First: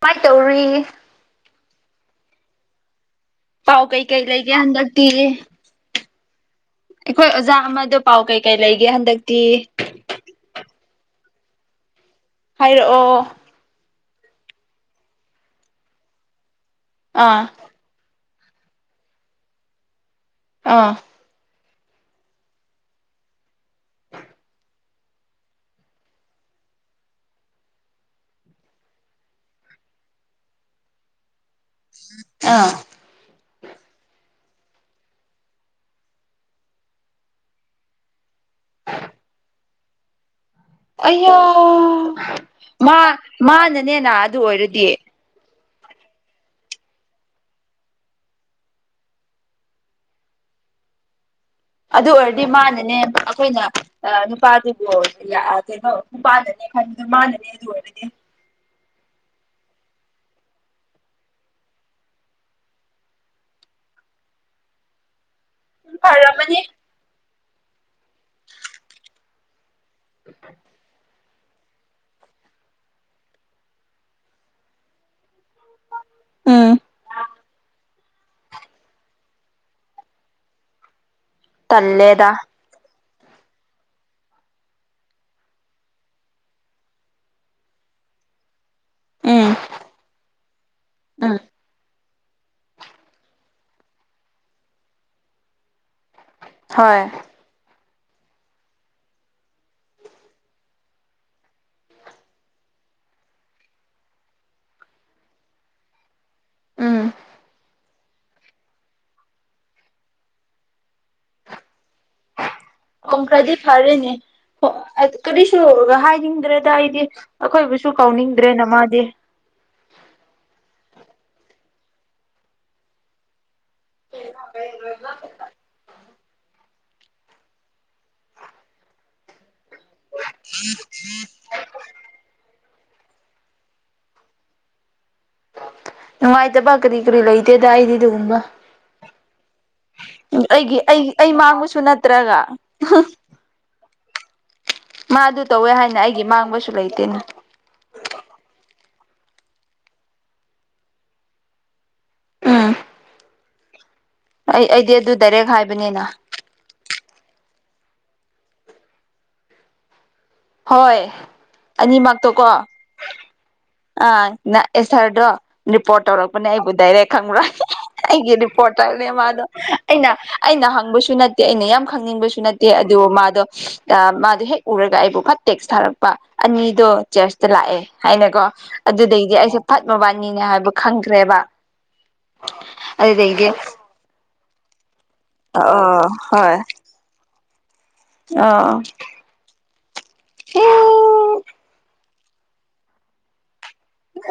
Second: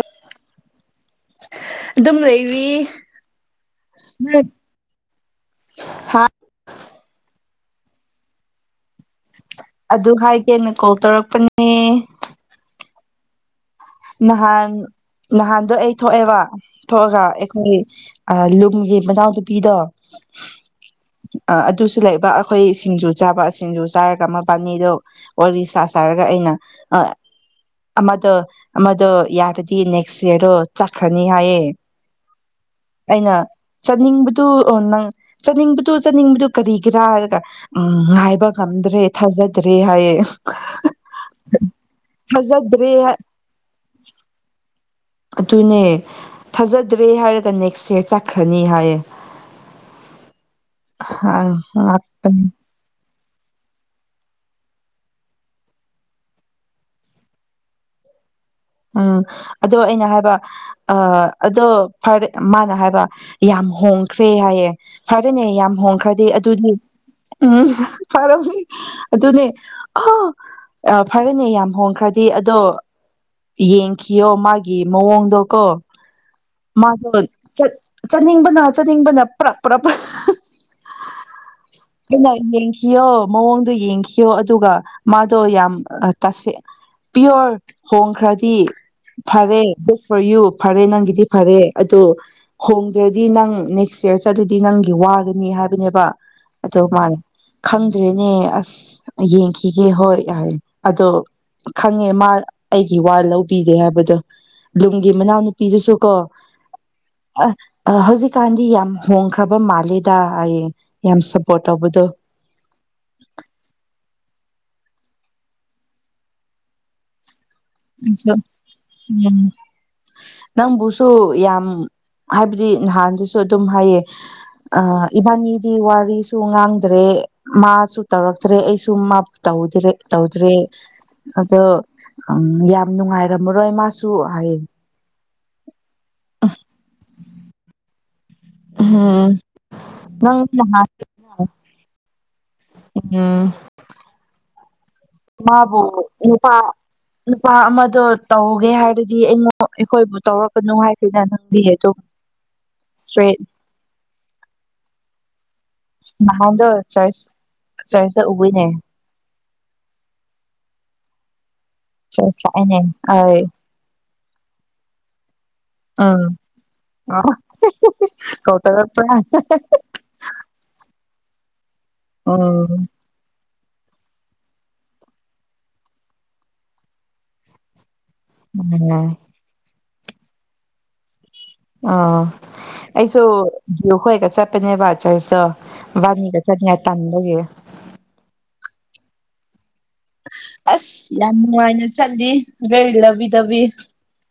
ꯀꯃꯥꯏꯅ ꯇꯧꯔꯤ ꯑꯗꯨꯝ ꯂꯩꯔꯤ ꯄꯥꯎ ꯀꯩ ꯀꯩ ꯂꯩꯒꯦ ꯍꯟꯗꯛꯇꯤ ꯑꯩꯈꯣꯏ ꯑꯣꯖꯥ ꯑꯃꯗꯣ ꯄꯥꯎ ꯀꯩꯀꯩ ꯂꯩ ꯑꯗꯨ ꯍꯥꯏꯒꯦꯅ ꯀꯣꯜ ꯇꯧꯔꯛ ꯄꯅꯦ ꯍꯥꯏꯔꯛꯑꯣ ꯅꯍꯥꯟ ꯅꯍꯥꯟꯗꯣ ꯑꯩ ꯊꯣꯛꯑꯦꯕ ꯊꯣꯛꯑꯒ ꯑꯥ ꯑꯩꯈꯣꯏ ꯑ ꯂꯨꯝꯒꯤ ꯃꯅꯥꯎ ꯅꯨꯄꯤꯗꯣ ꯑꯥ ꯑ ꯑꯗꯨꯁꯨ ꯂꯩꯕ ꯑꯈꯣꯏ ꯁꯤꯡꯖꯨ ꯆꯥꯕ ꯁꯤꯡꯖꯨ ꯆꯥꯔꯒ ꯃꯕꯥꯅꯤꯗꯨ ꯋꯥꯔꯤ ꯁꯥꯥ ꯁꯥꯔꯒ ꯑꯩꯅ ꯑ ꯑꯃꯗꯣ ꯑꯃꯗꯣ ꯌꯥꯔꯗꯤ ꯅꯦꯛꯁ ꯌꯌꯥꯔꯣ ꯆꯠꯈ꯭ꯔꯅꯤ ꯍꯥꯏꯌꯦ ꯑꯥ ꯑꯩꯅ ꯆꯠꯅꯤꯡꯕꯗꯤ ꯅꯪ ꯆꯠꯅꯤꯡꯕꯗꯨ ꯆꯠꯅꯤꯡꯕꯗꯨ ꯀꯔꯤꯒꯤꯔꯥ ꯍꯥꯏꯔꯒ ꯎ ꯉꯥꯏꯕ ꯑꯗ꯭ꯔꯦ ꯊꯖ ꯠꯇꯔꯤ ꯍꯥꯏꯌꯦ ꯑꯣ ꯊꯥꯖꯗ꯭ꯔꯦ ꯃꯥ ꯍꯥꯏ ꯃꯥꯅꯅꯦꯅ ꯑꯗꯨ ꯑꯣꯏꯔ ꯔꯗꯤ ꯑꯗꯨꯅꯦ ꯊꯥꯖꯗ꯭ꯔꯦ ꯍꯥꯏꯔꯒ ꯅꯦꯛꯁꯁꯦ ꯆꯠꯈ꯭ꯔꯅꯤ ꯍꯥꯏꯌꯦ ꯑꯪ ꯑꯗꯨ ꯑꯣꯏꯔꯗꯤ ꯃꯥꯅꯅꯦ ꯑꯩꯈꯣꯏꯅ ꯅꯨꯄꯥꯗꯨꯕꯨ ꯀꯩꯅꯣ ꯅꯨꯄꯥꯅꯅꯦ ꯈꯟꯕꯗꯣ ꯃꯥꯅꯅꯦ ꯑꯗꯨ ꯑꯣꯏꯔꯗꯤ ꯎꯝ ꯑꯗꯣ ꯑꯩꯅ ꯍꯥꯏꯕ ꯑ ꯑꯗꯣ ꯐꯔꯦ ꯃꯥꯅ ꯍꯥꯏꯕ ꯌꯥꯝ ꯍꯣꯡꯈ꯭ꯔꯦ ꯍꯥꯏꯌꯦꯦ ꯐꯔ ꯍꯥꯏꯔꯦꯅꯦ ꯌꯥꯝ ꯍꯣꯡꯈ꯭ꯔꯗꯤ ꯐꯔꯝꯃꯅꯤ ꯑꯗꯨꯗꯤ ꯎꯝ ꯐꯔꯅꯦ ꯑꯗꯨꯅꯦ ꯑ ꯐꯔꯦꯅꯦ ꯌꯥꯝ ꯍꯣꯡꯈ꯭ꯔꯗꯤ ꯑꯗꯣ ꯌꯦꯡꯈꯤꯌꯣ ꯃꯥꯒꯤ ꯃꯑꯣꯡꯗꯣ ꯀꯣ ꯎꯝ ꯃꯥꯗꯣ ꯆꯠꯅꯤꯡꯕꯅ ꯆꯠꯅꯤꯡꯕꯅ ꯄ꯭ꯔꯥꯄ꯭ꯔꯥꯄ ꯇꯜꯂꯦꯗ ꯀ ꯌꯦ ꯀ ꯑꯣꯣ ꯃꯑꯣꯡꯗꯣ ꯌꯦꯡꯈꯤꯕꯌꯣ ꯑꯗꯨꯒ ꯃꯥꯗꯣ ꯌꯥꯝ ꯇꯁ ꯄꯤꯌꯣꯔ ꯍꯣꯡꯈ꯭ꯔꯗꯤ ꯎꯝ ꯐꯔꯦ ꯒꯨꯗ ꯐꯣꯔ ꯌꯨ ꯐꯔꯦ ꯅꯪꯒꯤꯗꯤ ꯎꯝ ꯐꯔꯦ ꯑꯣ ꯍꯣꯡꯗ꯭ꯔꯗꯤ ꯅꯪ ꯅꯦꯛꯁ ꯌꯌꯥꯔ ꯆꯠꯂꯗꯤ ꯅꯪꯒꯤ ꯋꯥꯒꯅꯤ ꯍꯥꯏꯕꯅꯦꯕ ꯑꯗꯨꯧ ꯍꯣꯏ ꯃꯥꯅꯦ ꯈꯪ ꯑꯗꯨ ꯑꯗꯨꯦꯅꯦ ꯑꯁ ꯌꯦꯡꯈꯤꯒꯦ ꯍꯣꯏ ꯌꯥꯔꯦ ꯑꯗꯣ ꯈꯪꯉꯦ ꯃꯥ ꯑꯩꯒꯤ ꯋꯥ ꯂꯧꯕꯤꯒꯦ ꯍꯥꯏꯕꯗꯣ ꯂꯨꯝꯒꯤ ꯃꯅꯥꯎꯅꯨꯄꯤꯗꯨꯁꯨ ꯀꯣ ꯎꯝ ꯑ ꯑ ꯍꯧꯖꯤꯛꯀꯥꯟꯗꯤ ꯌꯥꯝ ꯍꯣꯡꯈ꯭ꯔꯕ ꯃꯥꯜꯂꯦꯗ ꯑꯩꯌꯦ ꯌꯥꯝ ꯁꯞꯄꯣꯔꯠ ꯇꯧꯕꯗꯣ ꯍ ꯀꯔꯤꯁꯨ ꯍꯥꯏꯅꯤꯡꯗ꯭ꯔꯦꯗ ꯑꯩꯗꯤ ꯑꯩꯈꯣꯏꯕꯨꯁꯨ ꯀꯥꯎꯅꯤꯡꯗ꯭ꯔꯦꯅ ꯃꯥꯗꯤ ꯁꯨ ꯌꯥꯝ ꯍꯥꯏꯕꯗꯤ ꯅꯍꯥꯟꯗꯨꯁꯨ ꯑꯗꯨ ꯍꯥꯏꯌꯦ ꯑ ꯏꯕꯥꯗꯤ ꯋꯥꯔꯤ ꯁꯨ ꯉꯥꯡꯗ꯭ꯔꯦ ꯃꯥꯁꯨ ꯇꯧꯔꯛꯇ꯭ꯔꯦ ꯑꯩꯁꯨ ꯇꯧꯗ꯭ꯔꯦ ꯇꯧꯗ꯭ꯔꯦ ꯑꯗꯣ ꯌꯥꯝ ꯅꯨꯡꯉꯥꯏꯔꯝꯃꯔꯣꯏ ꯃꯥꯁꯨ ꯍꯌꯦꯡ ꯉꯥꯏ ꯇ ꯄ ꯀꯔꯤ ꯀꯔꯤ ꯂꯩꯇꯦꯗ ꯑꯗꯨ ꯎꯨꯝꯕ ꯎꯝ ꯅꯪ ꯑꯩꯒꯤ ꯑꯩ ꯑꯩ ꯃꯥꯡꯕꯁꯨ ꯅꯠꯇ꯭ꯔꯒ ꯑꯝ ꯃꯥꯗꯨ ꯇꯧꯋꯦ ꯃꯥꯕꯨ ꯍꯥꯏꯅ ꯑꯩꯒꯤ ꯅꯨꯄꯥ ꯃꯥꯡꯕꯁꯨ ꯂꯩꯇꯦꯅꯦ ꯅꯨꯄꯥ ꯑꯃꯗꯣ ꯇꯧꯒꯦ ꯍꯥꯏꯔꯗꯤ ꯗꯤ ꯑꯩꯉꯣꯟ ꯑꯩꯈꯣꯏꯕꯨ ꯇꯧꯔꯛꯄꯅꯨ ꯍꯥꯏꯈꯗ ꯅꯪꯗꯤ ꯑꯗꯨꯝ ꯎꯝ ꯁ꯭ꯔꯦꯠ ꯑꯩ ꯑꯩꯗꯤ ꯑꯗꯨ ꯏꯔꯦꯛ ꯍꯥꯏꯕ ꯃꯍꯗꯁ ꯆꯔꯁ ꯆꯔꯁ ꯎꯕꯣꯏꯅꯦ ꯍꯣꯏ ꯑꯅꯤꯃꯛꯇꯣ ꯀꯣ ꯁꯅꯦ ꯍ ꯑꯥ ꯅ ꯑꯦꯁꯔꯗ꯭ꯔꯣ ꯔꯤꯄꯣꯔꯠ ꯇꯧꯔꯛꯄꯅꯦ ꯑꯩꯕꯨ ꯗꯥꯏꯔꯦꯛ ꯈꯪꯕ꯭ꯔꯥ ꯑꯩꯒꯤ ꯀꯣꯜ ꯔꯤꯄꯣꯔꯠꯠꯇꯧꯅꯦ ꯇꯧꯔꯛꯄ꯭ꯔꯥ ꯃꯥꯗꯣ ꯑꯩꯅ ꯑꯩꯅ ꯍꯪꯕꯁꯨ ꯅ ꯀ ꯑꯩꯅ ꯌꯥꯝ ꯈꯪꯅꯤꯡꯕꯁꯨ ꯅꯠꯇꯦ ꯎꯝ ꯑꯗꯨꯕꯨ ꯃꯥꯗꯣ ꯑ ꯃꯥꯗꯤ ꯍꯦꯛ ꯎꯔꯒꯥꯏꯕꯣꯛ ꯐꯠꯇ ꯇꯦꯛꯁ ꯊꯥꯔꯛꯄ ꯑꯅꯤꯗꯣ ꯆꯔꯁꯇ ꯂꯥꯛꯑꯦ ꯍꯥꯏꯅꯀꯣ ꯑꯗꯨꯗꯒꯤꯗꯤ ꯑꯩꯁꯦ ꯐꯠ ꯃꯕꯥꯅꯤꯅꯦ ꯍꯥꯏꯕ ꯈꯪꯈ꯭ꯔꯦꯕ ꯑ ꯑꯩꯁꯨ ꯑꯗꯨꯗꯩꯗꯤ ꯌ ꯍꯒ ꯆꯠ ꯟꯋꯥꯗ ꯆꯁ ꯑ ꯒꯃꯤꯒ ꯆ ꯇꯥꯟꯥꯟꯕꯒꯦ ꯑꯥ ꯑꯁ ꯌꯥꯝꯅꯨꯡꯉꯅ ꯆ ꯦ ꯂꯕꯤꯗꯕꯤ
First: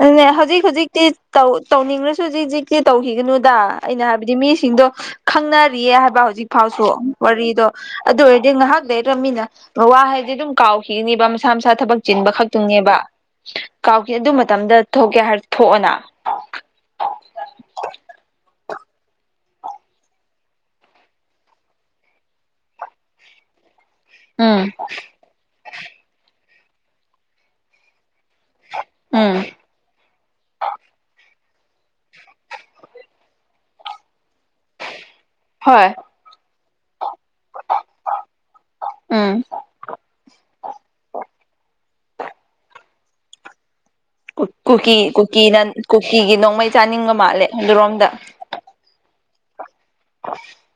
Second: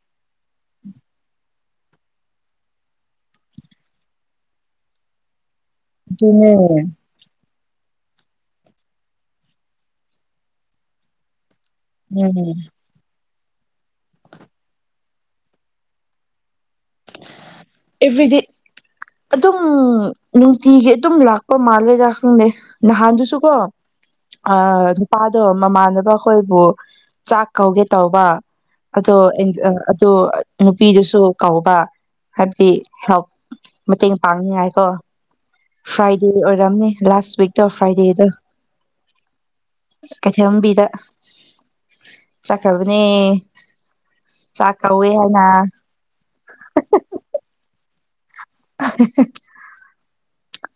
ꯎ ꯍꯧꯖꯤꯛ ꯍꯧꯖꯤꯛꯇꯤ ꯇꯧ ꯇꯧꯅꯤꯡꯉꯁꯨ ꯍꯧꯖꯤꯛꯖꯤꯛ ꯀꯦ ꯇꯧꯈꯤꯒꯅꯨꯗ ꯑꯩꯅ ꯍꯥꯏꯕꯗꯤ ꯃꯤꯁꯤꯡꯗꯣ ꯈꯪꯅ ꯋꯥꯔꯤꯌꯦ ꯍꯥꯏꯕ ꯍꯧꯖꯤꯛ ꯑꯗꯨꯅꯦ ꯐꯥꯎꯁꯨ ꯋꯥꯔꯤꯗꯣ ꯑꯗꯨ ꯑꯣꯏꯔꯗꯤ ꯉꯥꯏꯍꯥꯛ ꯂꯩ ꯂꯩꯔꯝꯃꯤꯅ ꯃꯋꯥ ꯍꯥꯏꯗꯤ ꯑꯗꯨꯝ ꯀꯥꯎꯈꯤꯒꯅꯤꯕ ꯏꯁꯥ ꯃꯁꯥ ꯊꯕꯛ ꯆꯤꯟꯕ ꯎꯝ ꯈꯛꯇꯪꯅꯦꯕ ꯀꯥꯎꯈꯤ ꯑꯗꯨ ꯃꯇꯝꯗ ꯊꯣꯛꯀꯦ ꯍꯥꯏꯔ ꯊꯣꯛꯑꯅ ꯑꯦꯚ꯭ꯔꯤꯗꯦ ꯑꯗꯨꯝ ꯅꯨꯡꯇꯤꯒꯤ ꯑꯗꯨꯝ ꯂꯥꯛꯄ ꯃꯥꯜꯂꯦꯗꯥ ꯈꯪꯅꯩ ꯅꯍꯥꯟꯗꯨꯁꯨ ꯀꯣ ꯑ ꯎꯝ ꯅꯨꯄꯥꯗꯣ ꯃꯃꯥꯟꯅꯕ ꯑꯩꯈꯣꯏꯕꯨ ꯆꯥꯛ ꯀꯧꯒꯦ ꯇꯧꯕ ꯑꯣ ꯎꯝ ꯑꯗꯨ ꯅꯨꯄꯤꯗꯨꯁꯨ ꯀꯧꯕ ꯍꯥꯏꯕꯗꯤ ꯍ ꯃꯇꯦꯡ ꯄꯥꯡꯅꯤꯉꯥꯏꯀꯣ ꯍꯣꯏ ꯐ꯭ꯔꯥꯏꯗꯤ [unintelligible] ꯋꯤꯛꯇꯛꯇꯣ ꯐ꯭ꯔꯥꯏꯗꯦꯗ ꯎꯝ ꯀꯩꯊꯦꯜꯕꯤꯗ ꯆꯀꯕꯨ ꯀꯨꯀꯤ ꯀꯨꯀꯤꯅ ꯀꯨꯀꯤꯒꯤ ꯅꯣꯡꯃꯩ ꯆꯥꯅꯤꯡꯒ ꯃꯥꯜꯂꯦ ꯑꯗꯨꯖꯤꯨꯔꯣꯝꯗ [inaudible]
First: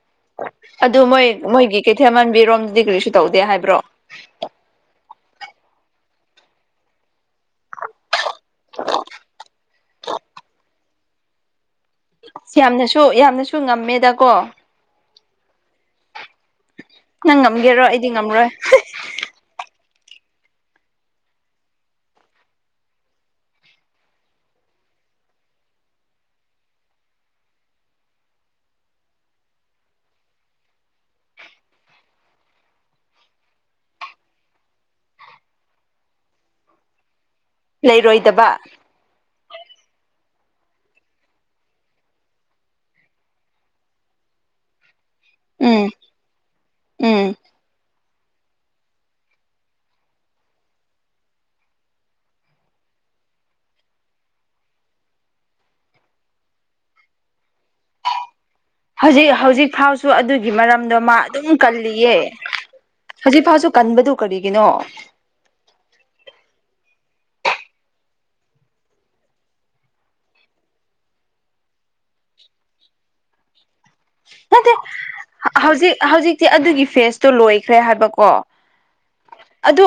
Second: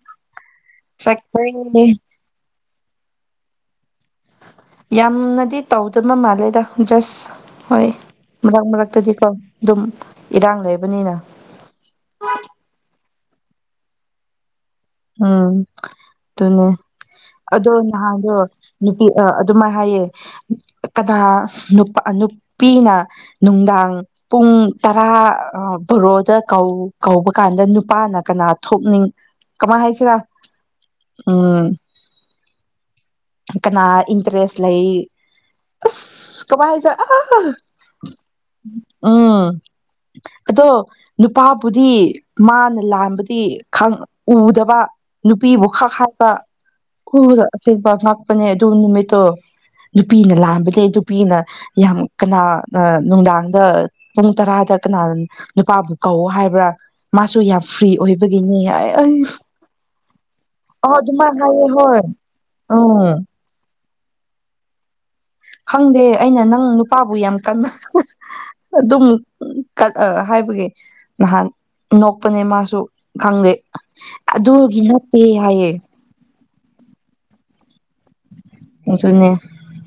[inaudible] ꯑꯗꯨ ꯃꯣꯏ ꯃꯣꯏꯒꯤ ꯆꯠꯈ꯭ꯔꯦ ꯀꯩꯊꯦꯜ ꯃꯥꯟꯕꯤꯔꯣꯝ ꯗꯤꯒ꯭ꯔꯤꯁꯨ ꯇꯧꯗꯦ ꯍꯥꯏꯕ꯭ꯔꯣ ꯌꯥꯝꯅꯗꯤ ꯇꯧꯗꯕ ꯃꯥꯜꯂꯦ ꯗ ꯖꯁ ꯍꯣꯏ ꯃꯔꯛ ꯃꯔꯛꯇꯗꯤꯀꯣ ꯑꯗꯨꯝ ꯏꯔꯥꯡ ꯂꯩꯕꯅꯤꯅ ꯁ꯭ꯌꯥꯝꯅꯦꯁ ꯁ ꯌꯥꯝꯅꯁꯨ ꯉꯝꯃꯦꯗ ꯀꯣ ꯎꯝ ꯑꯗꯨꯅꯦ ꯅꯪ ꯑꯗꯣ ꯉꯝꯒꯦꯔꯣ ꯑꯩꯗꯤ ꯅꯍꯥꯟꯗꯣ ꯉꯝꯔꯣꯏ ꯅꯨꯄꯤ ꯑꯗꯨꯃꯥꯏꯅ ꯍꯥꯏꯌꯦ ꯀꯅꯥ ꯅꯨꯄꯥ ꯅꯨꯄꯤꯅ ꯅꯨꯡꯗꯥꯡ ꯄꯨꯡ ꯇꯔꯥ ꯕꯣꯔꯣꯗꯧ ꯀꯧꯕ ꯀꯥꯟꯗ ꯅꯨꯄꯥꯅ ꯀꯅꯥ ꯊꯣꯛꯅꯤꯡ ꯀꯃꯥꯏ ꯍꯥꯏꯁꯤꯔ ꯎꯝ ꯀꯅꯥ ꯏꯟꯇꯔꯦꯁ ꯂꯩ ꯑꯁ ꯀꯃꯥꯏ ꯍꯥꯏꯁꯤꯔ ꯂꯩꯔꯣꯏꯗꯕ ꯎꯥ ꯑꯗꯣ ꯅꯨꯄꯥꯕꯨꯗꯤ ꯃꯥꯅ ꯂꯥꯟꯕꯗꯤ ꯎꯗꯕ ꯅꯨꯄꯤꯕꯨ ꯎꯝ ꯈꯛ ꯈꯄ ꯎꯝ ꯈꯨꯗ ꯑꯁꯦꯡꯄ ꯅꯦ ꯑꯗꯨ ꯅꯨꯃꯤꯠꯇꯣ ꯅꯨꯄꯤꯅ ꯂꯥꯟꯕꯅꯦ ꯅꯨꯄꯤꯅ ꯌꯥꯝ ꯀꯅꯥ ꯅꯨꯡꯗꯥꯡꯗ ꯄꯨꯡ ꯇꯔꯥꯗ ꯀꯅꯥ ꯅꯨꯄꯥꯕꯨ ꯀꯧꯋ ꯍꯥꯏꯕ꯭ꯔꯥ ꯃꯥꯁꯨ ꯌꯥꯝ ꯐ꯭ꯔꯤ ꯑꯣꯏꯕꯒꯤꯅꯤ ꯑꯩ ꯑꯩ ꯍꯧꯖꯤꯛ ꯍꯧꯖꯤꯛ ꯐꯥꯎꯁꯨ ꯑꯗꯨꯒꯤ ꯑꯣ ꯃꯔꯝꯗꯣ ꯃꯥ ꯑꯗꯨꯃꯥꯏꯅ ꯑꯗꯨꯝ ꯍꯥꯏꯌꯦ ꯍꯣꯏ ꯀꯜꯂꯤꯌꯦ ꯎꯝ ꯍꯧꯖꯤꯛ ꯐꯥꯎꯁꯨ ꯀꯟꯕꯗꯨ ꯀꯔꯤꯒꯤꯅꯣ ꯈꯪꯗꯦ ꯑꯩꯅ ꯅꯪ ꯅꯨꯄꯥꯕꯨ ꯌꯥꯝ ꯀꯟꯅ ꯑꯗꯨꯝ ꯀ ꯍꯥꯏꯕꯒꯤ ꯅꯍꯥꯟ ꯅꯣꯛꯄꯅꯦ ꯃꯥꯁꯨ ꯈꯪꯗꯦ ꯑꯗꯨꯒꯤ ꯅꯠꯇꯦ ꯍꯥꯏꯌꯦ ꯁꯤ ꯑꯗꯨꯒꯤ ꯐꯦꯁꯇꯣ ꯂꯣꯏꯈ꯭ꯔꯦ ꯍꯥꯏꯕꯀꯣ ꯑꯗꯨꯅꯦ ꯑꯗꯨ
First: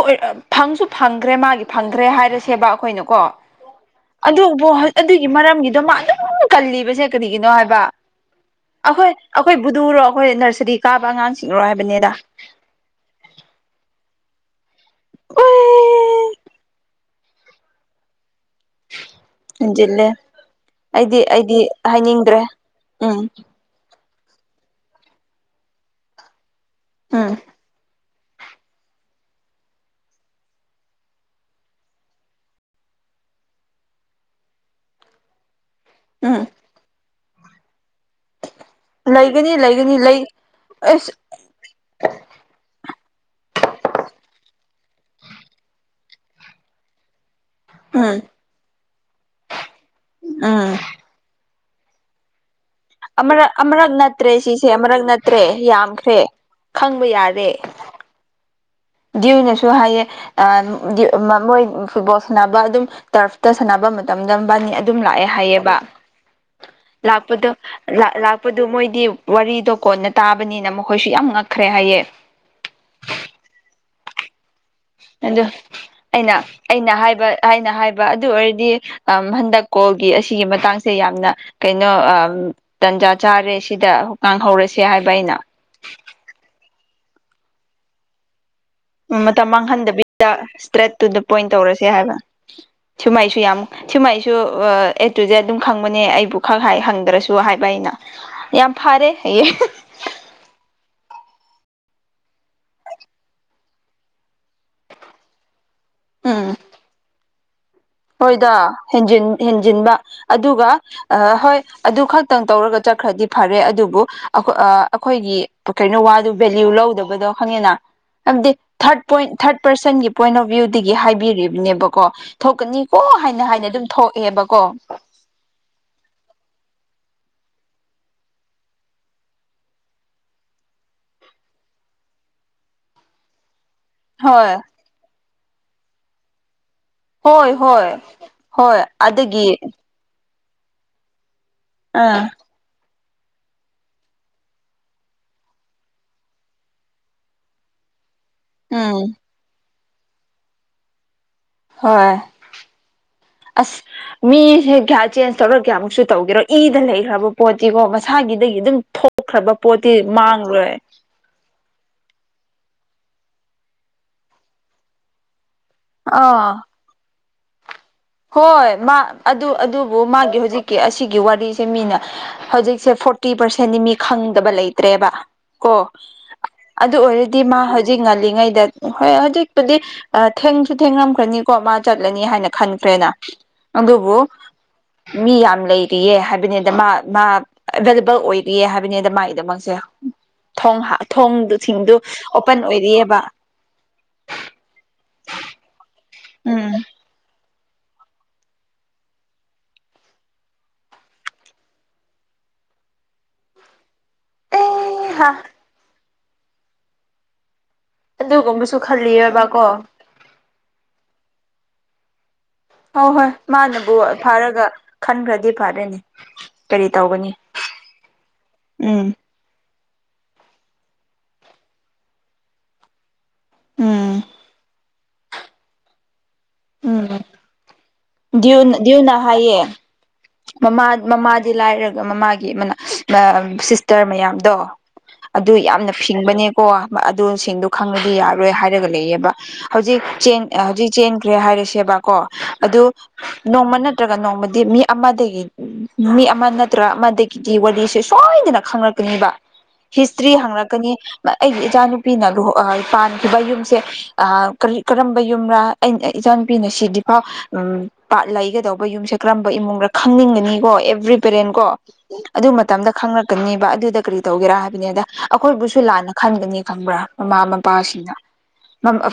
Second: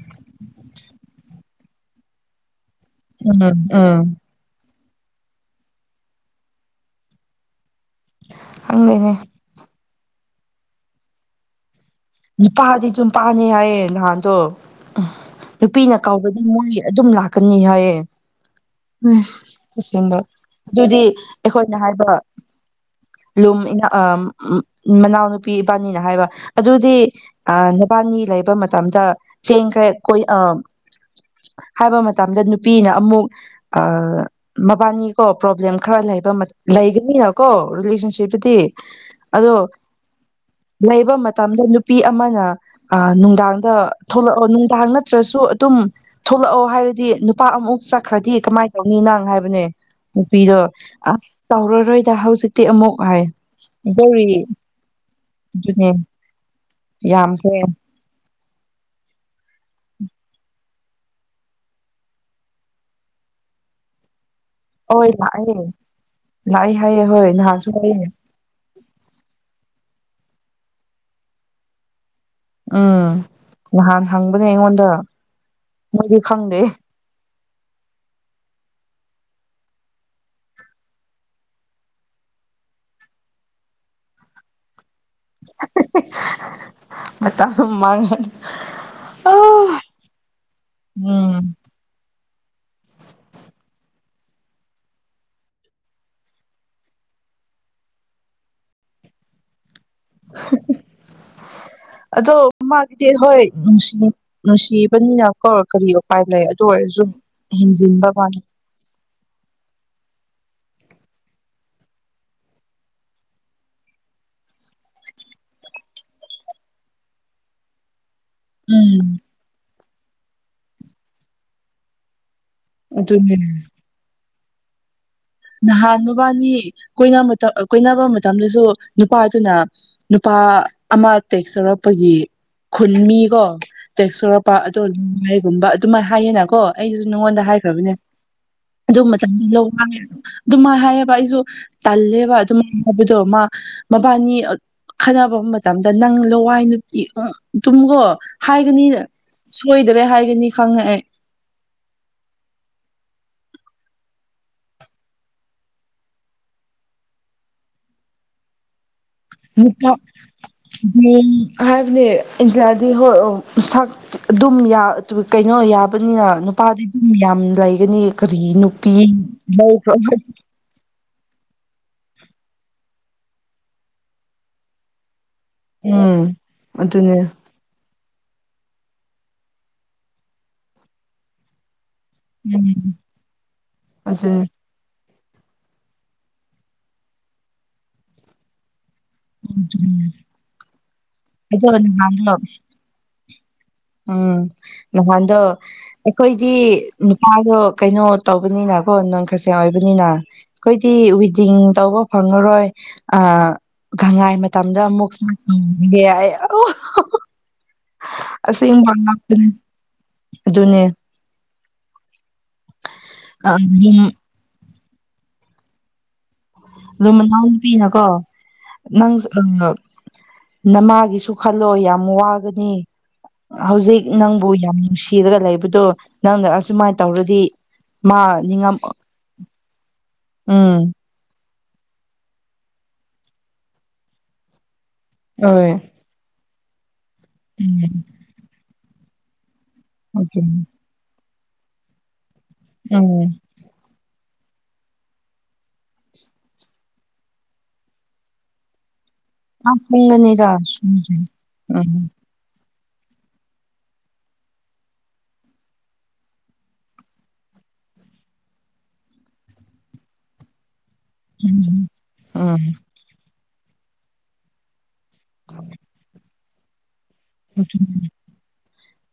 ꯐꯪꯁꯨ ꯐꯪꯈ꯭ꯔꯦ ꯃꯥꯒꯤ ꯐꯪꯈ꯭ꯔꯦ ꯍꯥꯏꯔꯦ ꯁꯦꯕꯥ ꯑꯩꯈꯣꯏꯅꯀꯣ ꯎꯝ ꯎꯝ ꯑꯗꯨꯕꯨ ꯑꯗꯨꯒꯤ ꯃꯔꯝꯒꯤꯗꯣ ꯃꯥ ꯑꯗꯨꯝ ꯀꯜꯂꯤꯕꯁꯦ ꯀꯔꯤꯒꯤꯅꯣ ꯍꯥꯏꯕ [inaudible] ꯑꯈꯣꯏ ꯑꯈꯣꯏ ꯕꯨꯗꯨꯔꯣ ꯑꯈꯣꯏ ꯅꯔꯁꯔꯤ ꯀꯥꯕ ꯑꯉꯥꯡꯁꯤꯡꯔꯣ ꯍꯥꯏ ꯅꯨꯄꯥꯗꯤ ꯖꯨꯝ ꯄꯥꯟꯅꯤ ꯍꯥꯏꯌꯦ ꯅꯍꯥꯟꯗꯣ ꯑꯍ ꯅꯨꯄꯤꯅ ꯀꯧꯕꯗꯤ ꯃꯣꯏ ꯑꯗꯨꯝ ꯂꯥꯛ ꯀꯅꯤ ꯍꯥꯏꯌꯦ ꯍꯩꯁ ꯍꯦꯟꯖꯤꯜꯂꯦ ꯑꯁꯦꯡꯕ ꯑꯗꯨꯗꯤ ꯑꯩꯗꯤ ꯑꯩꯗꯤ ꯑꯩꯈꯣꯏꯅ ꯍꯥꯏꯕ ꯍꯥꯏꯅꯤꯡꯗ꯭ꯔꯦ ꯎꯝ ꯂꯨꯝ ꯃꯤꯅ ꯑꯝ ꯃꯅꯥꯎꯅꯨꯄꯤ ꯏꯕꯥꯅꯤꯅ ꯍꯥꯏꯕ ꯑꯗꯨ ꯗꯤ ꯎꯝ ꯑꯥ ꯅꯕꯥꯅꯤ ꯂꯩꯕ ꯃꯇꯝꯗ ꯆꯦꯟꯈ꯭ꯔꯦ ꯀꯣꯢ ꯑ ꯍꯥꯏꯕ ꯃꯇꯝꯗ ꯅꯨꯄꯤꯅ ꯑꯃꯨꯛ ꯑ ꯃꯕꯥꯅꯤꯀꯣ ꯄ꯭ꯔꯣꯕ꯭ꯂꯦꯝ ꯈꯔ ꯂꯩꯕ ꯎꯝ ꯃ ꯂꯩꯒꯅꯤꯅ ꯀꯣ ꯔꯤꯂꯦꯁꯟ ꯁꯤꯄꯗꯤ ꯂꯩꯒꯅꯤ ꯑꯗꯣ ꯂꯩꯒꯅꯤ ꯂꯩ ꯑꯁ ꯂꯩꯕ ꯃꯇꯝꯗ ꯅꯨꯞ ꯅꯨꯄꯤ ꯑꯃꯅ ꯑ ꯅꯨꯡꯗꯥꯡꯗ ꯊꯣꯛꯂꯛꯑꯣ ꯅꯨꯡꯗꯥꯡ ꯅꯠꯇ꯭ꯔꯁꯨ ꯑꯗꯨꯝ ꯊꯣꯛꯂꯛꯑꯣ ꯍꯥꯏꯔꯗꯤ ꯄꯥꯛ ꯑꯃꯨꯛ ꯎꯝ ꯆꯠꯈ꯭ꯔꯗꯤ ꯀꯃꯥꯏ ꯂꯧꯅꯤ ꯅꯥꯥꯡ ꯍꯥꯏꯕꯅꯦ ꯅꯨꯄꯤꯗꯣ ꯎꯝ ꯑꯁ ꯇꯧꯔꯔꯣꯏꯗ ꯍꯧꯖꯤꯛ ꯑꯃꯔꯛ ꯑꯃꯔꯛ ꯅꯠꯇ꯭ꯔꯦ ꯁꯤꯁꯦ ꯑꯃꯔꯛ ꯅꯠꯇ꯭ꯔꯦ ꯑꯗꯨꯅꯦ ꯌꯥꯝꯈ꯭ꯔꯦ ꯈꯪꯕ ꯌꯥꯔꯦ ꯌꯥꯝꯈ꯭ꯔꯦ ꯗ꯭ꯋꯨꯏꯅꯁꯨ ꯍꯥꯏꯌꯦ ꯑꯥ ꯗꯤ ꯃ ꯃꯣꯏ ꯐꯨꯠꯕꯣꯜ ꯁꯥꯟꯅꯕ ꯑꯗꯨꯝ ꯇꯔ꯭ꯐꯇ ꯁꯥꯟꯅꯕ ꯃꯇꯝ ꯃꯕꯥꯅꯤ ꯑꯗꯨꯝ ꯂꯥꯛꯑꯦ ꯍꯥꯏꯌꯦꯕ ꯂꯥꯛꯑꯦ ꯍꯥꯏꯌꯦ ꯍꯣꯏ ꯂꯥꯛꯄꯗꯣ ꯅꯍꯥꯟꯁꯨ ꯍꯥꯏꯌꯦ ꯂ ꯂꯥꯛꯄꯗꯣ ꯃꯣꯏꯗꯤ ꯋꯥꯔꯤꯗꯣ ꯀꯣꯟꯅ ꯇꯥꯕꯅꯤꯅ ꯃꯈꯣꯏꯁꯨ ꯌꯥꯝ ꯉꯛꯈ꯭ꯔꯦ ꯍꯥꯏꯌꯦ ꯎꯝ ꯅꯍꯥꯟ ꯍꯪ ꯉꯦ ꯑꯩꯉꯣꯟꯗ ꯑꯗꯣ ꯃꯣꯏꯗꯤ ꯑꯩꯅ ꯈꯪꯗꯦ ꯑꯩꯅ ꯍꯥꯏꯕ ꯑꯩꯅ ꯍꯥꯏꯕ ꯑꯗꯨ ꯑꯣꯏꯔꯗꯤ ꯑꯝ ꯍꯟꯗꯛ ꯀꯣꯜꯒꯤ ꯑꯁꯤꯒꯤ ꯃꯇꯥꯡꯁꯦ ꯌꯥꯝꯅ ꯀꯩꯅꯣ ꯑꯝ ꯇꯟꯖꯥ ꯆꯥꯔꯦ ꯁꯤꯗ ꯍꯣ ꯄꯥꯡꯍꯧꯔꯁꯤ ꯁꯤ ꯍꯥꯏꯕ ꯑꯩꯅ ꯃꯇꯝ ꯃꯥꯡꯍꯟ ꯎꯝ ꯃꯇꯝ ꯃꯥꯡꯍꯟꯗꯕꯤꯗ ꯏꯁꯇ꯭ꯔꯦꯠ ꯇꯨ ꯗ ꯄꯣꯏꯟ ꯎꯝ ꯇꯧꯔꯁꯦ ꯍꯥꯏꯕ ꯁꯨꯃꯥꯏꯁꯨ ꯌꯥꯝ ꯁꯨꯃꯥꯏꯁꯨ ꯑ ꯑꯦ ꯇꯨ ꯖꯦꯠ ꯗꯨꯝ ꯈꯪꯕꯅꯦ ꯑꯩꯕꯨ ꯈꯛ ꯍꯥꯢ ꯍꯪꯗ꯭ꯔꯁꯨ ꯍꯥꯏꯕ ꯑꯩꯅ ꯌꯥꯝ ꯐꯔꯦ ꯍꯥꯢꯌꯦ ꯑꯗꯣ ꯃꯥꯒꯤꯗꯤ ꯍꯣꯏ ꯅꯨꯡꯁꯤ ꯅꯨꯡꯁꯤꯕꯅꯤꯅ ꯀꯣ ꯀꯔꯤ ꯎꯄꯥꯏ ꯎꯝ ꯂꯩ ꯑꯗꯨ ꯑꯣꯏꯔꯖꯨ ꯍꯣꯏꯗ ꯍꯦꯟꯖꯤꯟ ꯍꯦꯟꯖꯤꯟꯕ ꯑꯗꯨꯒ ꯑ ꯍꯣꯏ ꯑꯗꯨ ꯈꯛꯇꯪ ꯇꯧꯔꯒ ꯆꯠꯈ꯭ꯔꯗꯤ ꯐꯔꯦ ꯑꯗꯨꯕꯨ ꯑꯈꯣ ꯑ ꯑꯩꯈꯣꯏꯒꯤ ꯀꯩꯅꯣ ꯋꯥꯗꯨ ꯚꯦꯂ꯭ꯌꯨ ꯂꯧꯗꯕꯗꯣ ꯈꯪꯉꯦꯅ ꯑꯃꯗꯤ ꯊꯥꯔꯠ ꯎꯝ ꯄꯣꯏꯟ ꯊꯥꯔꯠꯔꯁꯦꯟ ꯄꯣꯏ ꯑꯣ ꯚ ꯍꯥꯏꯕꯤꯔꯤꯕꯅꯦꯕꯀꯣ ꯊꯣꯛ ꯀꯣ ꯑꯗꯨꯅꯦ ꯍꯥꯏꯅ ꯍꯥꯏꯅ ꯑꯗꯨꯝ ꯊꯣꯛꯑꯦꯕ ꯀꯣ ꯅꯍꯥꯟ ꯃꯕꯥꯅꯤ ꯀꯣꯏ ꯀꯣꯏꯅꯕ ꯃꯇꯝꯗꯁꯨ ꯅꯨꯄꯥꯗꯨꯅ ꯅꯨꯄꯥ ꯑꯃ ꯇꯦꯛꯁ ꯇꯧꯔꯛꯄꯒꯤ ꯈꯨꯟ ꯃꯤꯀꯣ ꯇꯦꯛꯁꯣꯂ ꯍꯣꯏ ꯄ ꯒꯨꯝꯕ ꯑꯗꯨꯃꯥꯏꯅ ꯍꯥꯏꯌꯦꯅꯀꯣ ꯑꯩꯁꯨ ꯅꯉꯣꯟꯗ ꯍꯣꯏ ꯍꯣꯏ ꯍꯥꯏꯈ꯭ꯔꯕꯅꯦ ꯍꯣꯏ ꯑꯗꯨ ꯃꯇꯝꯃꯦ ꯑꯗꯒꯤ ꯑꯗꯨꯃꯥꯏ ꯍꯥꯏꯌꯦ ꯏꯁꯨꯣ ꯑꯥ ꯇꯂꯦꯕ ꯑꯗꯨꯃ ꯍꯥꯏꯕꯗꯣ ꯃꯥ ꯃꯕꯥꯅꯤ ꯈꯟꯅꯕ ꯃꯇꯝꯗ ꯅꯪ ꯂꯋꯥꯏ ꯅꯨꯄꯤ ꯇꯨꯝꯒꯣ ꯍꯥꯏꯒꯅꯤꯅ ꯎꯝ ꯁꯣꯏꯗꯔꯦ ꯍꯥꯏꯒꯅꯤ ꯈꯪꯉꯛꯑꯦ ꯍꯣꯏ ꯑꯁ ꯃꯤꯁꯦ ꯀꯌꯥ ꯆꯦꯟꯖ ꯇꯧꯔ ꯀꯌꯥꯃꯨꯛꯁꯨ ꯇꯧꯒꯦꯔꯣ ꯏꯗ ꯂꯩꯈ꯭ꯔꯕ ꯄꯣꯠꯇꯤꯀꯣ ꯃꯁꯥꯒꯤꯗꯒꯤ ꯑꯗꯨꯝ ꯊꯣꯛꯈ꯭ꯔꯕ ꯄꯣꯠꯇꯤ ꯃꯥꯡꯂꯣꯏ ꯍꯥꯏꯕꯅꯤ ꯏꯟꯗꯤꯌꯥꯗꯤ ꯍꯣꯏ ꯁꯛ ꯑꯗꯨꯝ ꯏꯉꯣ ꯌꯥꯕꯅꯤ ꯑꯥ ꯅꯨꯄꯥꯗꯤ ꯑꯗꯨꯝ ꯌꯥ ꯝ ꯂꯩ ꯍꯣꯏ ꯃꯥ ꯑꯗꯨ ꯑꯗꯨꯕꯨ ꯃꯥꯒꯤ ꯍꯧꯖꯤꯛꯀꯤ ꯑꯁꯤꯒꯤ ꯋꯥꯔꯤ ꯁꯤ ꯃꯤꯅ ꯍꯧꯖꯤꯛꯁꯦ ꯐꯣꯔꯇꯤ ꯄꯥꯔꯁꯦꯟꯗꯤ ꯃꯤ ꯈꯪꯗꯕ ꯂꯩꯇ꯭ꯔꯦꯕ ꯀ ꯎꯝ ꯑꯗꯨ ꯑꯗꯨꯅꯦ ꯑꯣꯏꯔꯗꯤ ꯃꯥ ꯍꯧ ꯉꯜꯂꯤꯉꯩꯗ ꯍꯣꯏ ꯍꯧꯖꯤꯛꯄꯨꯗꯤ ꯊꯦꯡꯁꯨ ꯊꯦꯡꯅꯝꯈ꯭ꯔꯅꯤꯀꯣ ꯃꯥ ꯆꯠꯂꯅꯤ ꯍꯥꯏꯅ ꯎꯝ ꯈꯟꯒ ꯑ ꯑꯗꯨꯕꯣ ꯑꯗꯣ ꯃꯤ ꯌꯥꯝ ꯂꯩꯔꯤꯌꯦ ꯍꯥꯏꯕꯅꯤꯗ ꯃꯥ ꯃꯥ ꯑꯦꯚꯏꯂꯦꯕꯜ ꯑꯣꯏꯔꯤꯌꯦ ꯍꯥꯏꯕ ꯃꯥꯒꯤꯗꯃꯛꯁꯦ ꯊꯣꯡ ꯊꯁꯤꯡꯗꯨ ꯅꯍꯥꯟꯗꯣ ꯑꯣꯄꯟ ꯑꯣꯏꯔꯤꯑꯕ ꯎꯝ ꯅꯍꯥꯟꯗꯣ ꯑꯩꯈꯣꯏꯗꯤ ꯎꯝ ꯅꯨꯄꯥꯗꯣ ꯀꯩꯅꯣ ꯇꯧꯕꯅꯤꯅ ꯀꯣ ꯅꯪ ꯈꯔꯁꯦꯡ ꯑꯣꯏꯕꯅꯤꯅ ꯑꯩꯈꯣꯏꯗꯤ ꯋꯤꯗꯤꯡ ꯇꯧꯕ ꯐꯪꯉꯔꯣꯏ ꯑ ꯒꯪꯍꯥꯏ ꯃꯇꯝꯗ ꯑꯃꯨꯛ ꯑꯦ ꯍꯥ ꯆꯥꯛꯦ ꯑ ꯑꯁ ꯑꯗꯨꯒꯨꯝꯕꯁꯨ ꯏꯅꯦ ꯈꯜꯂꯤꯑꯕꯀꯣ ꯑꯗꯨꯅꯦ ꯍꯣꯏ ꯍꯣꯏ ꯃꯥꯅꯕꯨ ꯑꯗꯨ ꯐꯥꯔꯒ ꯈꯟꯈ꯭ꯔꯗꯤ ꯐꯔꯦꯅꯦ ꯀꯔꯤ ꯑꯗꯨꯣ ꯇꯧꯒꯅꯤ ꯃꯅꯥꯎꯅꯨꯄꯤꯅꯀꯣ ꯎꯝ ꯅꯪ ꯅꯃꯥꯒꯤꯁꯨ ꯈꯜꯂꯣ ꯌꯥꯝ ꯋꯥꯒꯅꯤ ꯍꯧꯖꯤꯛ ꯎꯝ ꯅꯪꯕꯨ ꯌꯥꯝ ꯅꯨꯡꯁꯤꯔꯒ ꯂꯩꯕꯗꯣ ꯅꯪꯗ ꯑꯁꯨꯃꯥꯏꯅ ꯎꯝ ꯇꯧꯔꯗꯤ ꯃꯥ ꯗꯤꯌꯨ ꯅꯤꯡꯉꯝ ꯗꯤꯌꯨꯅ ꯍꯥꯏꯌꯦ ꯎꯝ ꯃꯃꯥ ꯃꯃꯥꯗꯤ ꯂꯥꯏꯔꯒ ꯃꯃꯥꯒꯤ ꯃꯅꯥ ꯁꯤꯁꯇꯔ ꯃꯌꯥꯝꯗꯣ ꯑꯗꯨ ꯍꯣꯏ ꯌꯥꯝꯅ ꯐꯤꯡꯕꯅꯦ ꯀꯣ ꯑꯗꯨꯁꯤꯡꯗꯨꯣ ꯎꯝ ꯈꯪꯉꯗꯤ ꯌꯥꯔꯣꯏ ꯍꯥꯏ ꯒ ꯂꯩꯌꯦꯦꯕ ꯍꯧꯖꯤꯛ ꯆꯦꯟ ꯍꯧꯖꯤꯛ ꯆꯦꯟ ꯔꯦ ꯍꯥꯏꯔꯦꯁꯦꯕꯥ ꯀꯣ ꯑꯗꯨ ꯎꯝ ꯅꯣꯡꯃ ꯅꯠꯇ꯭ꯔꯒ ꯅꯣꯡꯃꯗ ꯃꯤ ꯑꯃꯗꯒꯤ ꯃꯤ ꯑꯃ ꯅꯠꯇ꯭ꯔꯒ ꯑꯃꯗꯒꯤꯗꯤ ꯋꯥꯔꯤꯁꯦ ꯁꯣꯏꯗꯅ ꯈꯪꯂꯪꯂꯛ ꯍꯤꯁꯇ꯭ꯔꯤ ꯈꯪꯒꯅꯤꯗ ꯍꯪꯂꯉꯛꯀꯅꯤ ꯑꯩꯒꯤ ꯎꯝ ꯏꯆꯥꯅꯨꯄꯤꯅ ꯂ ꯄꯥꯟꯈꯤꯕ ꯌꯨꯝꯁꯦ ꯀꯔꯤ ꯀꯔꯝꯕ ꯌꯨꯝꯅ ꯑ ꯏꯆꯥꯅꯨꯄꯤꯅ ꯁꯤꯗꯤꯐꯥꯎ ꯄꯥꯠ ꯂꯩꯒꯗꯧꯕ ꯌꯨꯝꯁꯦ ꯀꯔꯝꯕ ꯏꯃꯨꯡꯗ ꯈꯪꯅꯤꯡꯒꯅꯤꯀꯣ ꯑꯦꯕ꯭ꯔꯤ ꯄꯦꯔꯦꯟ ꯀꯣ ꯎꯝ ꯑꯗꯨ ꯎꯝ ꯃꯇꯝꯗ ꯈꯪꯛ ꯀꯛꯀꯅꯤꯕ ꯑꯗꯨꯗ ꯀꯔꯤ ꯇꯧꯒꯦꯔꯥ ꯍꯥꯏꯕꯅꯤꯗ ꯑꯩꯈꯣꯏꯕꯨꯁꯨ ꯂꯥꯟꯅ ꯈꯟꯒꯅꯤ ꯈꯪꯕ꯭ꯔꯥ ꯃꯃꯥ ꯃꯄꯥꯁꯤꯡꯅ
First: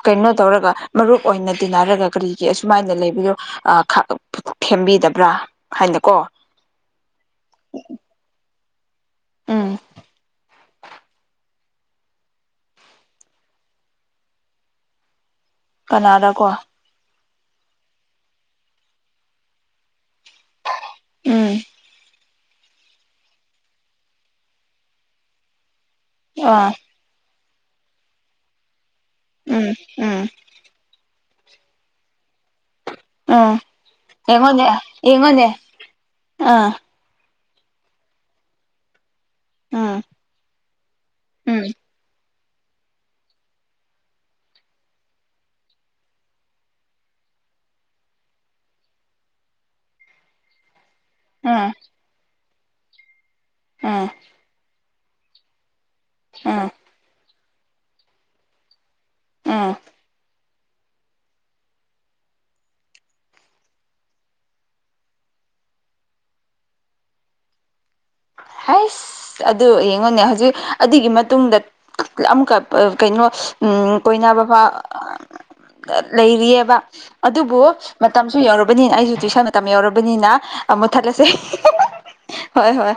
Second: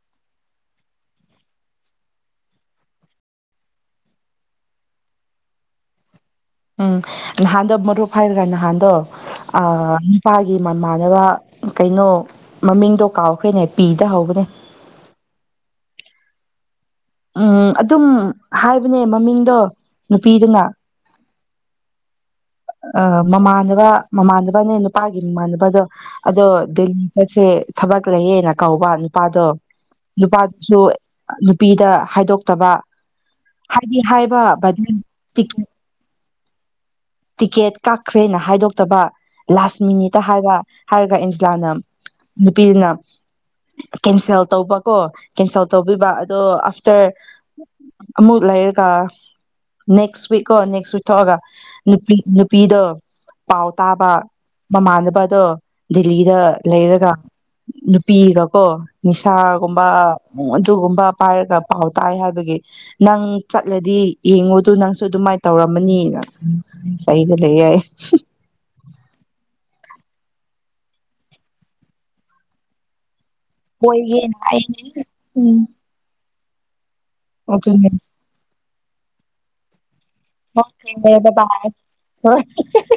ꯀꯩꯅꯣ ꯇꯧꯔꯒ ꯃꯔꯨꯞ ꯑꯣꯏꯅ ꯇꯤꯟꯅꯔꯒ ꯀꯔꯤꯒꯤ ꯑꯁꯨꯃꯥꯏꯅ ꯂꯩꯕꯗꯣ ꯊꯦꯝꯕꯤꯗꯕ꯭ꯔꯥ ꯍꯥꯏꯅꯀꯣ ꯎꯝ ꯅꯍꯥꯟꯗꯣ ꯃꯔꯨꯞ ꯍꯥꯏꯈ꯭ꯔꯥ ꯅꯍꯥꯟꯗꯣ ꯎꯝ ꯑꯄꯒꯤ ꯃꯃꯥꯟꯅꯕ ꯀꯩꯅꯣ ꯃꯃꯤꯡꯗꯣ ꯀꯥꯎꯈ꯭ꯔꯦꯅꯦ ꯄꯤꯗꯍꯧꯕꯅꯦ ꯀꯅꯥꯗ ꯀꯣ ꯎꯝ ꯑꯗꯨꯝ ꯍꯥꯏꯕꯅꯦ ꯃꯃꯤꯡꯗꯣ ꯅꯨꯄꯤꯗꯨꯉ ꯎꯝ ꯑ ꯃꯃꯥꯟꯅꯕ ꯃꯃꯥꯟꯅꯕꯅꯦ ꯅꯨꯄꯥꯒꯤ ꯃꯃꯥꯟꯅꯕꯗꯣ ꯑꯗꯣ ꯑꯥ ꯁꯦ ꯊꯕꯛ ꯂꯩꯌꯦꯅ ꯀꯧꯕ ꯅꯨꯄꯥꯗꯣ ꯎꯝ ꯎꯝ ꯅꯨꯄꯥꯗꯨꯁꯨ ꯅꯨꯄꯤꯗ ꯍꯥꯏꯗꯣꯛꯇꯕ ꯎꯝ ꯍꯥꯏꯗꯤ ꯍꯥꯏꯕ ꯌꯦꯉꯣꯟꯅꯦ ꯕꯠ ꯌꯦꯉꯣꯟꯅꯦ ꯇꯤꯀꯤ ꯑꯥ ꯇꯤꯀꯦꯠ ꯀꯛꯈ꯭ꯔꯦꯅ ꯍꯥꯏꯗꯣꯛꯇꯕ ꯂꯥꯁ ꯎꯝ ꯃꯤꯅꯤꯠꯇ ꯍꯥꯏꯕ ꯍꯥꯏꯔꯒ ꯎꯝ ꯑꯦꯟꯖꯤꯂꯥꯅ ꯅꯨꯄꯤꯗꯨꯅ ꯀꯦꯟꯁꯦꯜ ꯇꯧꯕꯀꯣ ꯀꯦꯟꯁꯦꯜ ꯇꯧꯕꯤꯕ ꯑꯗꯣ ꯑꯥꯐꯇꯔ ꯑꯃꯨꯛ ꯂꯩꯔꯒ ꯅꯦꯛꯁ ꯋꯤꯛꯀꯣ ꯅꯦꯛꯁ ꯋꯤꯛ ꯊꯣꯛꯑꯒ ꯎꯝ ꯅꯨꯄꯤꯗ ꯄꯥꯎ ꯎꯝ ꯇꯥꯕ ꯃꯃꯥꯟꯗ ꯄꯥꯗꯣ ꯦꯜꯂꯤꯗ ꯎꯝ ꯂꯩꯔꯒ ꯅꯨꯄꯤꯒ ꯀꯣ ꯎꯝ ꯅꯤꯁꯥꯒꯨꯝꯕ ꯎ ꯑꯗꯨꯒꯨꯝꯕ ꯄꯥꯏꯔꯒ ꯄꯥꯎ ꯇꯥꯏ ꯍꯥꯏꯕꯒꯤ ꯅꯪ ꯆꯠꯂꯗꯤ ꯌꯦꯡꯉꯨꯗꯨ ꯅꯪꯁꯨ ꯑꯗꯨꯃꯥꯏꯅ ꯇꯧꯔꯝꯃꯅꯤꯅ ꯁꯩꯒ ꯂꯩ ꯏ ꯌꯥ ꯍꯩꯁ ꯑꯗꯨ ꯌꯦꯡꯉꯣꯅꯦ ꯍꯧꯖꯤꯛ ꯑꯗꯨꯒꯤ ꯃꯇꯨꯡꯗ ꯑꯃꯨꯛꯀ ꯀꯩꯅꯣ ꯎꯝ ꯀꯣꯏꯅꯥ ꯀꯣꯏꯒꯦꯅ ꯕꯕꯥ ꯍꯥꯏꯅꯦ ꯎꯝ ꯂꯩꯔꯤꯑ ꯋꯥ ꯑꯗꯨꯕꯨ ꯑꯗꯨꯅꯦ ꯃꯇꯝꯁꯨ ꯌꯧꯔꯕꯅꯤꯅ ꯑꯩꯁꯨ ꯇꯨꯋꯏꯁꯟ ꯃꯇꯝ ꯌꯧꯔꯕꯅꯤꯅ ꯑꯣꯀꯦ ꯃꯨꯠꯊꯠꯂꯁꯦ ꯕꯥꯏ ꯍꯣꯏ ꯍꯣꯏ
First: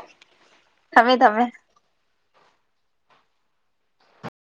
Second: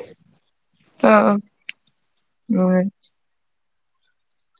ꯊꯝꯃꯦ ꯑ ꯊꯝꯃꯦ ꯎ